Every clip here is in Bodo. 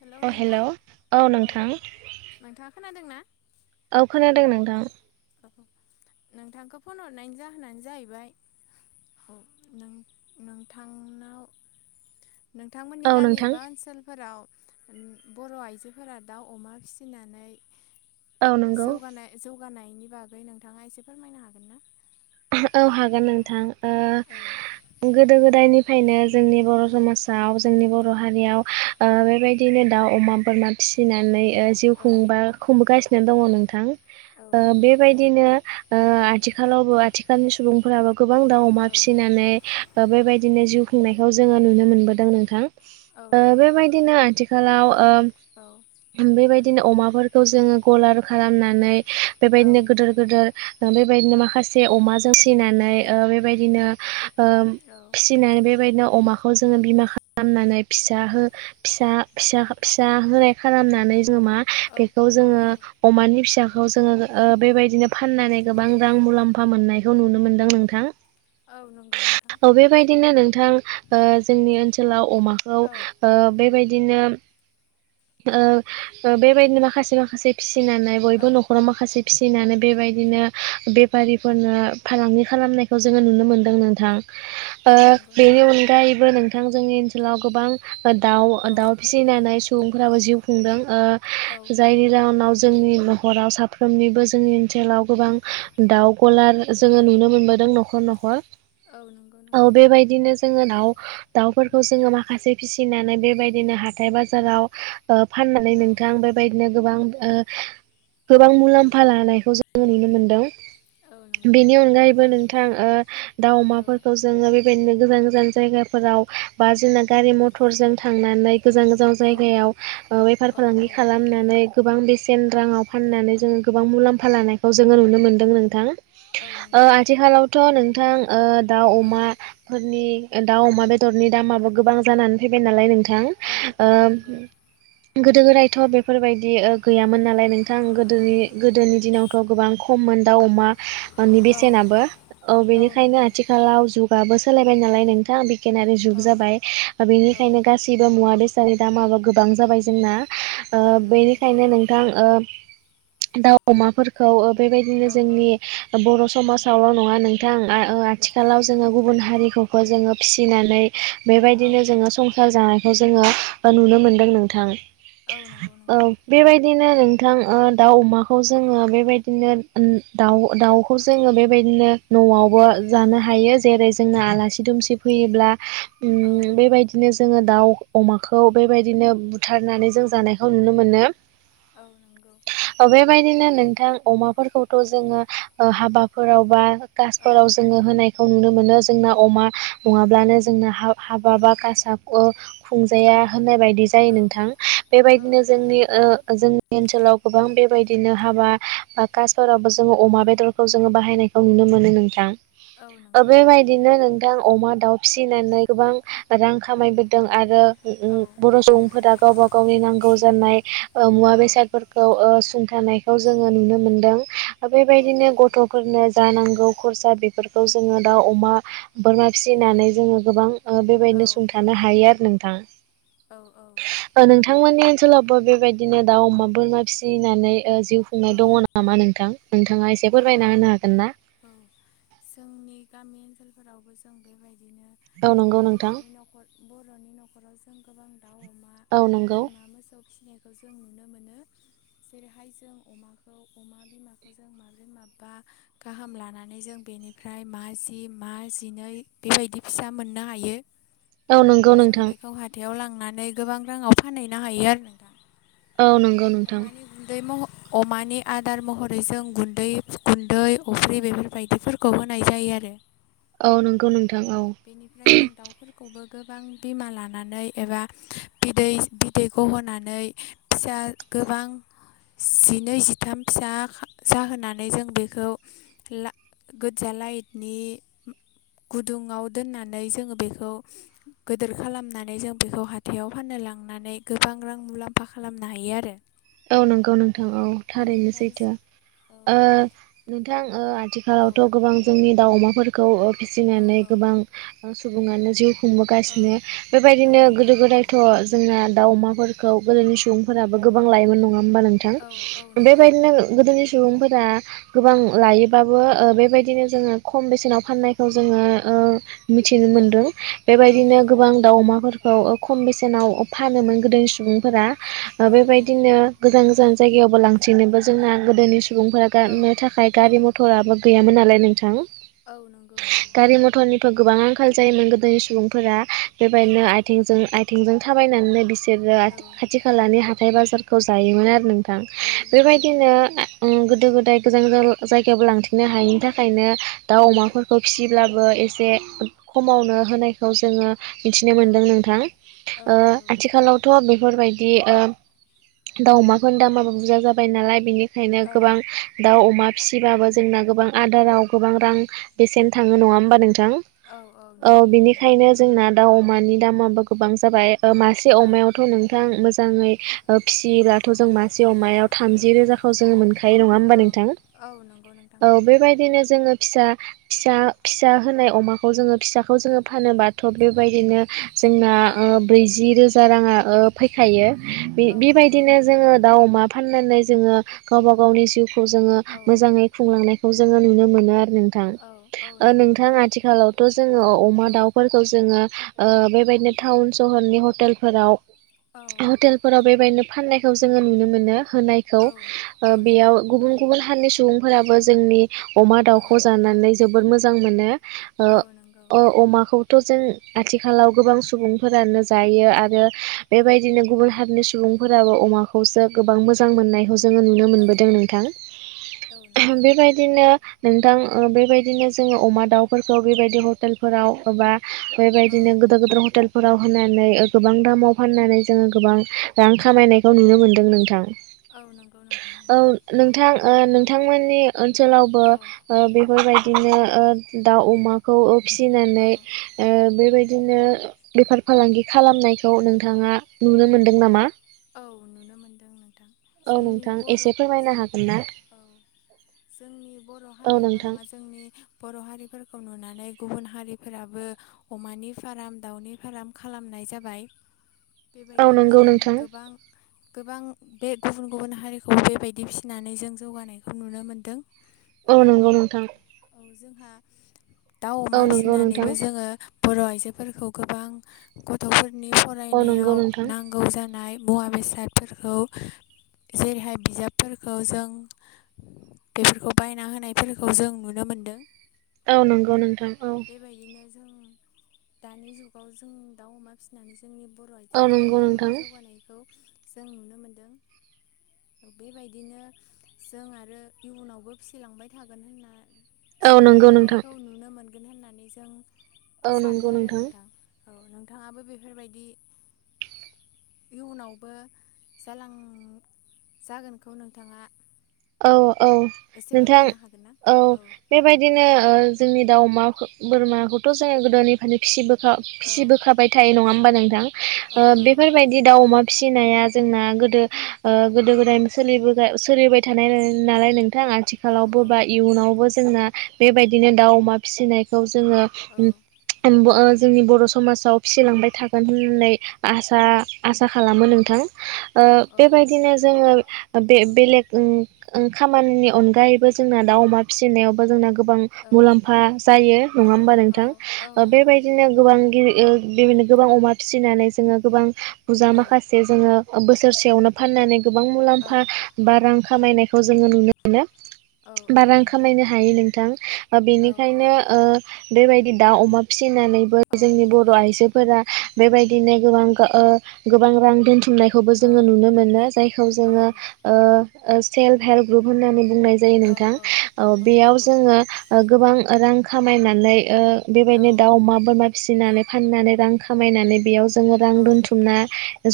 हेलौ अ नोंथां हेल' औ औ नोंथां। नोंथाङा खोनादों ना? औ खोनादों नोंथां। नोंथांखौ फन हरनायनि जाहोनानो जाहैबाय नोंथांनाव नोंथांमोननि गामि नोंथां एबा ओनसोलफोराव बर' आइजोफोरा दाउ अमा फिसिनानै औ नंगौ जौगानाय जौगानायनि बागै नोंथाङा एसे फोरमायनो हागोन ना औ हागोन औ नोंथां औ ओ गोदो गोदायनि फ्रायनो जोंनि बर' समाजाव जोंनि बर' हारियाव बेबायदिनो दाउ अमा बोरमा फि सिनानै जिउ खुंबा औ खुंबोगासिनो दङ नोंथां ओ नंगौ बेबायदिनो ओ आथिखालावबो आथिखालनि सुबुंफोराबो गोबां दाउ अमा औ फिसिनानै बेबायदि बिदिनो जिउ खुंनायखौ जोङो नुनो मोनबोदों नोंथां औ ओ नंगौ बेबायदिनो आथिखालाव औ ओ बेबायदिनो अमाफोरखौ जोङो गलार खालामनानै औ बेबायदिनो गिदोर गिदोर बेबायदिनो माखासे जे अमाजों फिनानै बेबायदिनो ओ औ फिसिनानै बेबायदिनो अमाखौ जोङो बिमा खालामनानै फिसा हो फिसा फिसा फिसा होनाय खालामनानै जोङो मा औ बेखौ औ जोङो नंगौ अमानि फिसाखौ जोङो ओ बेबायदिनो फाननानै गोबां रां मुलाम्फा मोननायखौ नुनो मोन्दों नोंथां औ नंगौ नोंथां औ बेबायदिनो नोंथां ओ जोंनि ओनसोलाव अमाखौ औ ओ बेबायदि बिबायनो ओ बेबायदिनो माखासे माखासे फिसि फिसिनानै बयबो औ न'खराव माखासे फिसिनानै बेबायदिनो बे बेफारिफोरनो फालांगि खालामनायखौ जोङो नुनो मोन्दों नोंथां ओ औ नंगौ बेनि नोंथां अनगायैबो नोंथां जोंनि ओनसोलाव गोबां दाउ औ - दाउ फिसिनानै सुबुंफोराबो जिउ खुंदों औ ओ जायनि जाउनाव जोंनि न'खराव साफ्रोमनिबो जोंनि ओनसोलाव गोबां दाउ गलार जोङो नुनो मोनबोदों न'खर- न'खर औ नंगौ औ नोंथां बेबायदिनो जोङो दाउ दाउफोरखौ जोङो माखासे फिसिनानै बेबायदिनो हाथाय बाजाराव ओ फाननानै औ नोंथां बेबायदिनो गोबां ओ गोबां मुलाम्फा लानायखौ जोङो नुनो मोनदों औ नंगौ बेनि नोंथां अनगायैबो नोंथां ओ दाउ औ अमाफोरखौ जोङो बेबायदिनो गोजान गोजान जायगाफोराव बा जोंना गारि - मथरजों थांनानै गोजान गोजान औ जायगायाव ओ बेफार - औ फालांगि औ खालामनानै गोबां बेसेन राङाव फाननानै जोङो गोबां मुलाम्फा लानायखौ जोङो नुनो मोन्दों नोंथां औ नंगौ ओ नोंथां आथिखालावथ' नोंथां दाउ औ अमाफोरनि दाउ अमा बेदरनि दामाबो गोबां जानानै फैबाय नालाय नोंथां औ औ ओ नंगौ गोदो- गोदायथ' बेफोरबायदि ओ गैयामोन नालाय नोंथां गोदोनि गोदोनि दिनावथ' गोबां खममोन दाउ अमानि औ बेसेनाबो ओ औ बेनिखायनो नंगौ आथिखालाव जुगाबो सो सोलायबाय नालाय नोंथाङा बिगियानारि जुग औ जाबाय औ बेनिखायनो गासिबो मुवा बेसे नि दामाबो गोबां जाबाय जोंना औ नंगौ बेनिखायनो नोंथां ओ दाउ, अमाफोरखौ ओ बेबाय औ औ जोंनि बर' समाजावल' नङा नोंथां ओ औ आथिखालाव जोङो गुबुन हारिखौ खौ जोङो फिसिनानै औ बेबायदिनो जोङो संसार जानाय जोङो नुनो मोनदों नोंथां औ नंगौ ओ नोंथां बेबायदिनो नोंथां ओ दाउ अमाखौ औ जोङो बेबायदिनो उम दाउ- दाउखौ जोङो बेबायदिनो न'आवबो औ जानो हायो जेरै जोंनो आलासि दुमसि फैयोब्ला उम औ बेबायदिनो जोङो दाउ अमाखौ बेबायदिनो बुथारनानै जों जानायखौ नुनो मोनो औ नंगौ ओ बेबायदिनो नोंथां अमाफोरखौथ' जोङो ओ हाबाफोराव बा औ कासफोराव जोङो होनाय नुनो मोनो जोंना अमा नङाब्लानो जोंना हा हाबा बा कासा खुंजाया होननाय बायदि जायो औ नोंथां औ बेबायनो नंगौ जोंनि ओ जोंनि नि ओनसोलाव गोबां बेबायदिनो हाबा बा कास फोरावबो जोङो अमा बेदरखौ जोङो बाहायनायखौ नुनो मोनो नोंथां औ ओ नंगौ नंगौ बेबायदिनो नों थां अमा, दाउ फिसिनानै गोबां रां खामायबोदों आरो उम - औ उम बर' सुबुंफोरा गावबा गावनि नांगौ जानाय ओ मुवा औ बेसादफोरखौ ओ सु थानायखौ जोङो नुनो मोनदों औ बेबायदिनो नंगौ गथ'फोरनो जा नांगौ औ खरसा बेफोरखौ जोङो दाउ अमा बोरमा फिसिनानै जोङो गोबां ओ औ बेबायदिनो सुंथानो हायो आरो नोंथां औ - औ नोंथांमोननि ओनसोलावबो बेबायदिनो दाउ अमा बोरमा फिसिनानै ओ जिउ खुंनाय औ दङ नामा नोंथां नोंथाङा एसे औ फोरमायना होनो हागोन ना जोंनि [unintelligible] दाउ, अमा, औ नंगौ नोंथां औ नंगौ बोरमा, मोसौ फिसिनायखौ जों नुनो मोनो जेरैहाय जों अमाखौ अमा बिमाखौ जों मा माबै माबा गाहाम लानानै जों बेनिफ्राय मा जि मा जिनै बेबायदि फि फिसा मोननो हायो। औ नंगौ बेनिफ्राय जों नोंथां बेखौ हाथायाव लांनानै गोबां राङाव फानहैनो हायो आरो नोंथां। औ नंगौ नोंथां। अमानि गुन्दै मह अमानि आदार महरै जों गुन दै गुन्दै अफ्रि बेफोरबायदिफोरखौ होनाय जायो आरो। औ नंगौ नों औ बेनिफ्राय जों दाउफोरखौबो गोबां बिमा लानानै एबा बिदै बिदै गहोनानै फिसा गोबां जिनै जिथाम फिसा खा जाहोनानै जों बेखौ ला गोज लाटइनि गुदुंआव दोननानै जोङो बेखौ गोदिर खालामनानै जों बेखौ हाथायाव फाननो लांनानै गोबां रां सांग्रां मुलाम्फा खालामनो हायो आरो। औ नंगौ नोंथां औ थारैनो बेनिफ्राय सैथो औ ओ नोंथां ओ आ औ थिखालावथ' गोबां जोंनि दाउ अमाफोरखौ औ फिसिनानै गोबां सुबुङानो जिउ औ खुंबोगासिनो औ बेबायदिनो नंगौ गोदो गोदायथ' जोंना दाउ अमाफोरखौ गोदोनि सुबुंफोराबो गोबां लायोमोन नङा। हेनबा औ औ नोंथां नंगौ बेबायदिनो गोदोनि सुबुंफोर आ गोबां लायोबाबो ओ बेबायदिनो जोङो खम बेसेनाव फाननायखौ जोङो ओ मिथिनो औ मोनदों औ बेबायदिनो औ गोबां दाउ अमाफोर खौ खम बेसेनाव फानोमोन गोदोनि सुबुंफोरा ओ औ औ बेबायदिनो गोजान गोजान जायगायावबो लांथिनोबो जोंना गोदोनि सुबुंफोरा औ गानो थाखाय औ गारि मथराबो गैयामोन नालाय नोंथां। औ नंगौ नंगौ। गारि मथरनिबो गोबां आंखाल जायोमोन गोदोनि सुबुंफोरा औ बेबायदिनो आथिं आथिंजों थाबायनानैनो बि बिसोरो औ खाथि खालानि हाथाय बाजारखौ जायोमोन आरो नों थां औ नंगौ बेबायदिनो नोंथां ओ गोदो गोदाय गोजान गोजान जायगायावबो लांथिंनो हायैनि थाखायनो दाउ औ अमाफोरखौ फिसिब्लाबो ए से खमावनो होनायखौ जोङो मिथिनो औ मोनदों नोंथां औ ओ नंगौ आथिखालावथ' बेफोरबायदि ओ दाउ अमाफोरनि दामाबो बुरजा जाबाय नालाय बेनिखायनो औ गोबां दाउ अमा फिसिबाबो जोंना गोबां आदाराव गोबां रां बेसेन थाङो नङा होमबा नों थां औ औ नंगौ नोंथां बिनिखायनो जोंना दाउ अमानि दामाबो गोबां जाबाय। ओ मासे औ अमायावथ' नोंथां मोजाङै फिसियोब्लाथ' जों मासे अमायाव थामजि रोजाखौ जोङो मोनखा यो नङा होमबा औ नोंथां नंगौ नोंथां औ नंगौ बेबायदिनो जोङो। फिसा फिसा फिसा होनाय अमाखौ जोङो फिसाखौ जोङो फानोबाथ' बेबायदिनो जोंना औ ओ ब्रैजि रोजा राङा फैखायो। बे औ नंगौ बेबायदिनो जोङो दाउ अमा फाननानै जोङो गावबा गावनि जिउ खौ जोङो औ मोजाङै खुंलांनायखौ जोङो नुनो मोनो आ रो। औ औ नोंथां नंगौ नोंथां आथिखालावथ' जोङो अमा औ दाउफोरखौ जोङो बेबायदिनो टाउन सहरनि हटेलफोराव औ हटेलफोराव नो फाननायखौ जोङो नुनो मोनो होनायखौ औ ओ औ नंगौ बेयाव गुबुन गुबुन हारिनि सुबुंफोराबो जोंनि अमा औ दाउखौ जानानै जोबोर मोजां मोनो। ओ औ नंगौ ओ अमाखौथ' जों आथिखालाव गोबां सुबुंफोरानो जायो आरो बेबायदिनो गुबुन हारिनि सुबुं सुबुंफोराबो अमाखौसो गोबां मोजां मोननायखौ जोङो नुनो औ मोनबोदों नोंथां औ नंगौ बेबायदिनो नोंथां ओ बेबायदिनो जोङो अमा दाउफोरखौ बेबायदि हटेलफोराव एबा औ बेबायदिनो गोदोर गोदोर हटेलफोराव होनानै गोबां दामाव फाननानै जोङो गोबां रां खामायनायखौ नुनो मोन्दों नोंथां। औ नंगौ नोंथां औ नंगौ। नोंथां ओ नोंथांमोननि ओनसोलावबो औ ओ बेफोरबायदि बिदिनो ओ दाउ अमाखौ ओ फिसिनानै औ ओ बेबायदि बिदिनो बेफार फालांगि खालामनायखौ नोंथाङा नुनो मोनदों नामा? औ नुनो मोनदों नों औ नोंथां एसे फोरमायनो हागोन ना? औ जोंनि बर' औ हारियाल' नोंथां नङा जोंनि बर' हारिफोरखौ नुनानै गुबुन हारिफोराबो अमानि फाराम दावनि फाराम खालामनाय जाबाय। औ बेबायदिनो नंगौ जों नोंथां गोबां गोबां बे गुबुन गुबुन हारिखौबो बेबायदि फिसिनानै जों जौगानायखौ नुनो मोन्दों। औ नंगौ नोंथां। जोंहा दाउ औ अमा नंगौ नोंथां फिसिनानैबो औ जोङो बर' आइजो जोफोरखौ गोबां गथ'फोरनि नंगौ फरायनायाव नोंथां नांगौ जानाय मुवा बेसादफोरखौ जेरैहाय बिजाबफोरखौ जों बेफोरखौ बायना होनायफोरखौ जों नु नुनो मोन्दों। औ नंगौ नोंथां औ। बेबायदिनो जों दानि जुगाव जों दाउ अमा फिसिनानै जों जोंनि बर' औ आइजोफोरा नंगौ गोबां नोंथां जौगानायखौ जों नुनो मोनदों। बेबायदिनो जों आरो इयुनावबो फिसिलांबाय थागोन होनना औ फिसिलांबाय नंगौ नोंथां थानायखौ नुनो मोनगोन होननानै जों औ सानो नंगौ आरो नोंथां। औ नोंथाङाबो बेफोरबायदि इयुनावबो जालां जागोनखौ नोंथाङा औ औ एसे नोंथां फोरमायनो हागोन ना औ बेबायदिनो ओ जोंनि दाउ अमा बोरमाखौथ' जों गोदोनिफ्रायनो फिसिबो [unintelligible] औ फिसिबोखाबाय थायो नङा होमबा नोंथां औ ओ बेफोरबायदि दाउ अमा फिसिनाया जोंना गोदो ओ गोदो गोदायनो सोलिबोगा सोलिबोबाय थानाय ना नालाय नों थां औ आथिखालावबो बा इयुनावबो जोंना बेबायदिनो दाउ अमा फिसिनायखौ जोंङो उम त्साह उमबो जोंनि बर' समाजाव फिसिलांबाय थागोन होननाय आसा आसा खालामो नोंथां। ओ औ औ बेबायदिनो जोङो बे बेलेग उम ओं खामानिनि अनगायैबो जोंना दाउ अमा फिसिनायावबो जोंना गोबां औ मुलाम्फा जायो औ नङा होमबा नोंथां औ ओ नंगौ नोंथां बेबायदिनो नंगौ गोबां गि ओ गोबां अमा फिसिनानै जोङो गोबां बुजा औ माखासे जोङो बोसोरसेयावनो फाननानै गोबां औ मुलाम्फा बा रां खामायनायखौ जोङो नुनो मोनो। औ बा रां नंगौ खामायनो हायो नोंथां ओ औ बेनिखायनो ओ बेबायदि दाउ अमा फिसिनानैबो औ जोंनि बर' आइजोफोरा बेबायदि नो गोबां ओ गोबां रां दोनथु मनायखौबो औ जोङो नुनो मोनो जायखौ जोङो औ सेल्फ हेल्प ग्रुप होननानै बुंनाय जायो नोंथां ओ औ औ बेयाव नंगौ जोङो गोबां रां खामायनानै ओ औ बेबायदिनो दाउ अमा बोरमा फिसिनानै फाननानै रां खामायनानै बेयाव जोङो रां औ दोनथुमना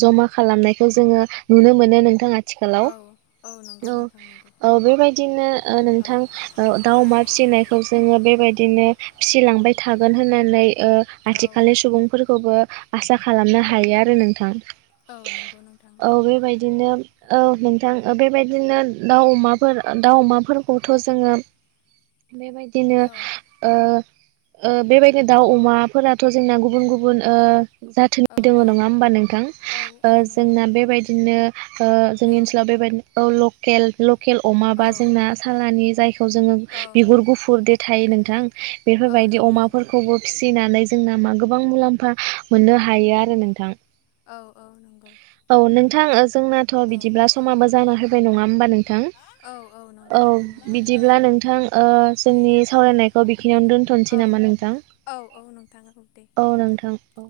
जमा खालामनायखौ जोङो नुनो मोनो नोंथां। औ। औ नंगौ नोंथां नंगौ औ-औ बेबायदिनो नोंथां औ दाउ अमा फिसिनायखौ जोङो बेबायदि दिनो फिसिलांबाय थागोन होननानै ओ औ आथिखालनि सुबुंफोरखौबो आसा खालामना। हायो आरो नोंथां। औ नंगौ नोंथां औ नंगौ। बेबायदिनो औ नोंथां। बेबायदिनो दाउ अमाफोर दाउ अमाफोरखौथ' जोङो बेबायदिनो औ ओ ओ बेबायदि दाउ अमाफोराथ' जोंना गुबुन गुबुन ओ जाथोनि औ दङ औ नङा होमबा नोंथां औ ओ औ नंगौ जोंना बेबायदिनो ओ औ जोंनि ओनसोलाव बेबायदिनो औ लकेल लकेल अमा औ बा जोंना सालानि जायखौ जोङो बिगुर औ गुफुर थायो नोंथां औ बेफोरबायदि नंगौ नोंथां अमाफोरखौबो फिसिनानै जोंना मा गोबां मुलाम्फा मोननो हायो आरो नोंथां औ औ नंगौ औ नोंथां जोंनाथ' औ बिदिब्ला समा जाना होबाय नङा होमबा नोंथां नंगौ औ नोंथां नंगौ बिदिब्ला नोंथां ओ जोंनि सावरायनायखौ बिखिनियावनो दोन्थ'नोसै नामा नोंथां औ-औ औ नोंथां औ